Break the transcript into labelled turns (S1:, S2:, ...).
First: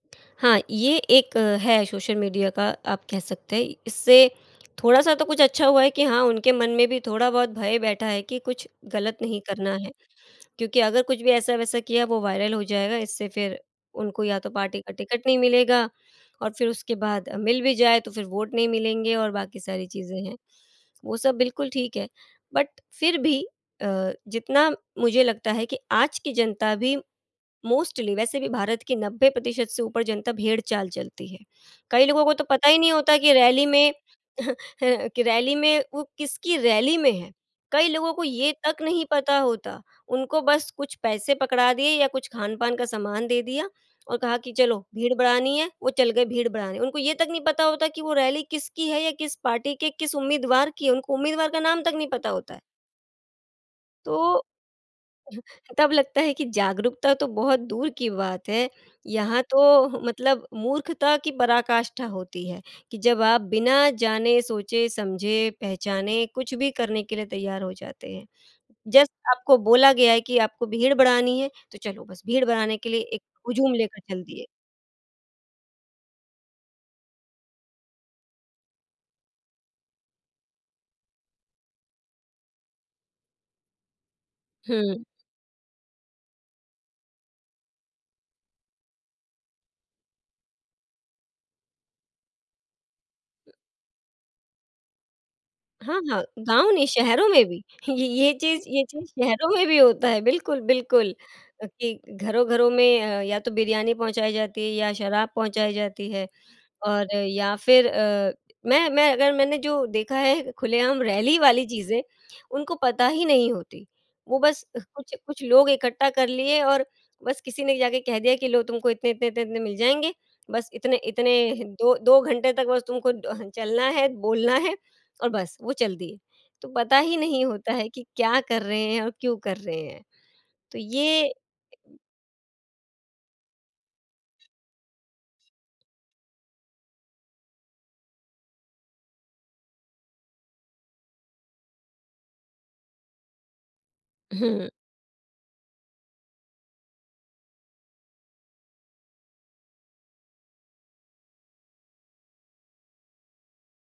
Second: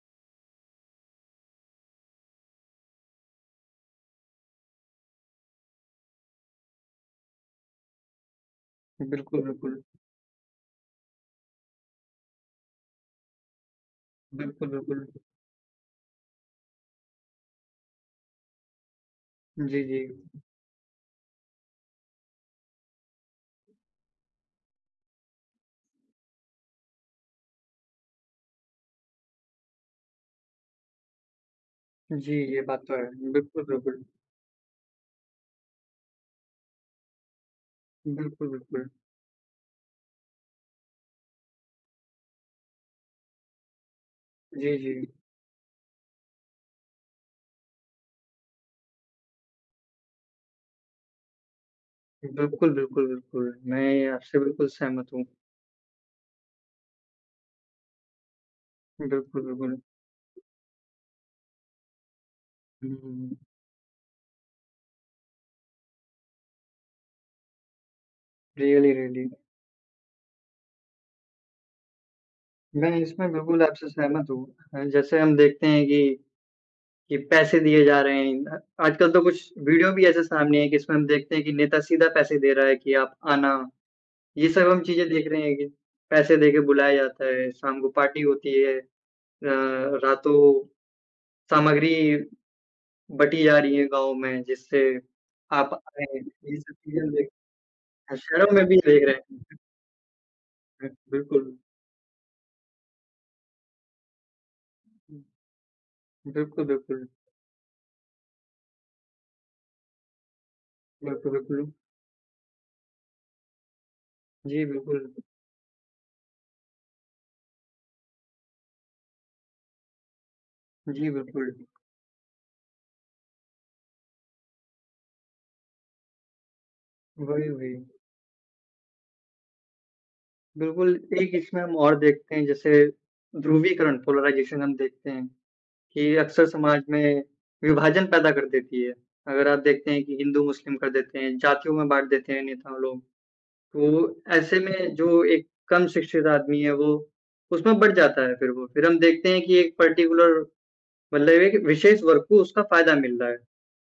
S1: हाँ, ये एक है सोशल मीडिया का आप कह सकते हैं, इससे थोड़ा-सा तो कुछ अच्छा हुआ है कि हाँ, उनके मन में भी थोड़ा बहुत भय बैठा है कि कुछ गलत नहीं
S2: बिल्कुल,
S1: करना
S2: बिल्कुल।
S1: है क्योंकि अगर कुछ भी ऐसा-वैसा किया वो वायरल हो जाएगा इससे फिर उनको या तो
S2: बिल्कुल,
S1: पार्टी का
S2: बिल्कुल।
S1: टिकट नहीं मिलेगा और फिर उसके बाद मिल भी जाए तो फिर वोट नहीं मिलेंगे और बाकी
S2: जी,
S1: सारी चीज़ें
S2: जी।
S1: हैं। वो सब बिल्कुल ठीक है बट फिर भी अ, जितना मुझे लगता है कि आज की जनता भी मोस्टली वैसे भी भारत की 90% से ऊपर जनता भेड़-चाल चलती है। कई लोगों को
S2: जी,
S1: तो
S2: ये
S1: पता ही
S2: बात
S1: नहीं
S2: तो
S1: होता
S2: है।
S1: कि
S2: बिल्कुल,
S1: रैली में
S2: बिल्कुल।
S1: कि रैली में, वो किसकी रैली में हैं, कई लोगों को
S2: बिल्कुल,
S1: ये तक
S2: बिल्कुल।
S1: नहीं पता होता, उनको बस कुछ पैसे पकड़ा दिए या कुछ खान-पान का सामान दे दिया और कहा कि
S2: जी,
S1: चलो
S2: जी।
S1: भीड़ बढ़ानी है वो चल गए भीड़ बढ़ाने। उनको ये तक नहीं पता होता कि वो रैली किसकी है या किस पार्टी के किस उम्मीदवार की है, उनको उम्मीदवार का नाम तक नहीं पता होता है।
S2: बिल्कुल, बिल्कुल, बिल्कुल। मैं आपसे
S1: तो
S2: बिल्कुल सहमत हूँ।
S1: तब लगता है कि जागरूकता तो बहुत दूर की बात है यहाँ
S2: बिल्कुल,
S1: तो
S2: बिल्कुल।
S1: मतलब मूर्खता की पराकाष्ठा होती है कि जब
S2: हुँ।
S1: आप बिना जाने, सोचे, समझे, पहचाने कुछ भी करने के लिए तैयार हो जाते हैं।
S2: Really,
S1: just
S2: really.
S1: आपको बोला गया है कि आपको भीड़ बढ़ानी है, तो चलो बस भीड़ बढ़ाने के
S2: मैं
S1: लिए एक
S2: इसमें बिल्कुल
S1: हुजूम
S2: आपसे
S1: लेकर चल
S2: सहमत हूँ
S1: दिए।
S2: अ, जैसे हम देखते हैं ये कि पैसे दिए जा रहे हैं। आजकल तो कुछ वीडियो भी ऐसे सामने है जिसमें हम देखते हैं कि नेता सीधा पैसे दे रहा है कि आप आना। ये सब हम
S1: हुँ।
S2: चीज़े देख रहे हैं कि पैसे देकर बुलाया जाता है, शाम को पार्टी होती है, र रातो सामग्री बटी जा रही है गाँव में जिससे आप
S1: हाँ,
S2: आएँ।
S1: हाँ।
S2: ये
S1: गाँव
S2: सब
S1: नहीं
S2: क्लीअर
S1: शहरों
S2: देख
S1: में भी, ये ये
S2: [unintelligible] में
S1: चीज़
S2: भी
S1: ये
S2: देख
S1: चीज़
S2: रहे
S1: शहरों
S2: हैं।
S1: में भी होता है, बिल्कुल,
S2: बि
S1: बिल्कुल
S2: बिल्कुल।
S1: अ, कि घरों-घरों में अ, या तो बिरयानी पहुँचाई जाती है या
S2: हुँ।
S1: शराब पहुँचाई जाती है
S2: बिल्कुल, बिल्कुल।
S1: और या फिर अ, मैं मैं अगर मैंने जो देखा है खुलेआम
S2: बिल्कु
S1: रैली वाली
S2: बिल्कुल।
S1: चीजें उनको पता ही नहीं होती। वो बस
S2: जी,
S1: अह
S2: बिल्कुल।
S1: कुछ कुछ लोग इकट्ठा कर लिए और बस किसी ने जाके कह दिया कि लोग तुमको इतने, इतने, इतने, इतने मिल जाएँगे, बस इतने
S2: जी
S1: इतने
S2: बिल्कुल।
S1: 2-2 घंटे तक बस तुमको डह चलना है, बोलना है और बस वो चल दिए। तो पता ही नहीं
S2: वही, वही।
S1: होता है कि क्या कर रहे हैं और क्यों कर रहे हैं। तो
S2: बिल्कुल
S1: ये
S2: एक इसमें हम और देखते हैं जैसे ध्रुवीकरण, पोलराइजेशन हम देखते हैं कि अक्सर समाज में विभाजन पैदा कर देती है। अगर आप देखते हैं कि हिंदू-मुस्लिम कर देते हैं, जातियों में बाँट देते हैं नेताओं लोग। तो ऐसे
S1: हुँ।
S2: में जो एक कम शिक्षित आदमी है वो उसमें बँट जाता है फिर वो। फिर हम देखते हैं कि एक पार्टिकुलर मतलब एक विशेष वर्ग को उसका फ़ायदा मिल रहा है।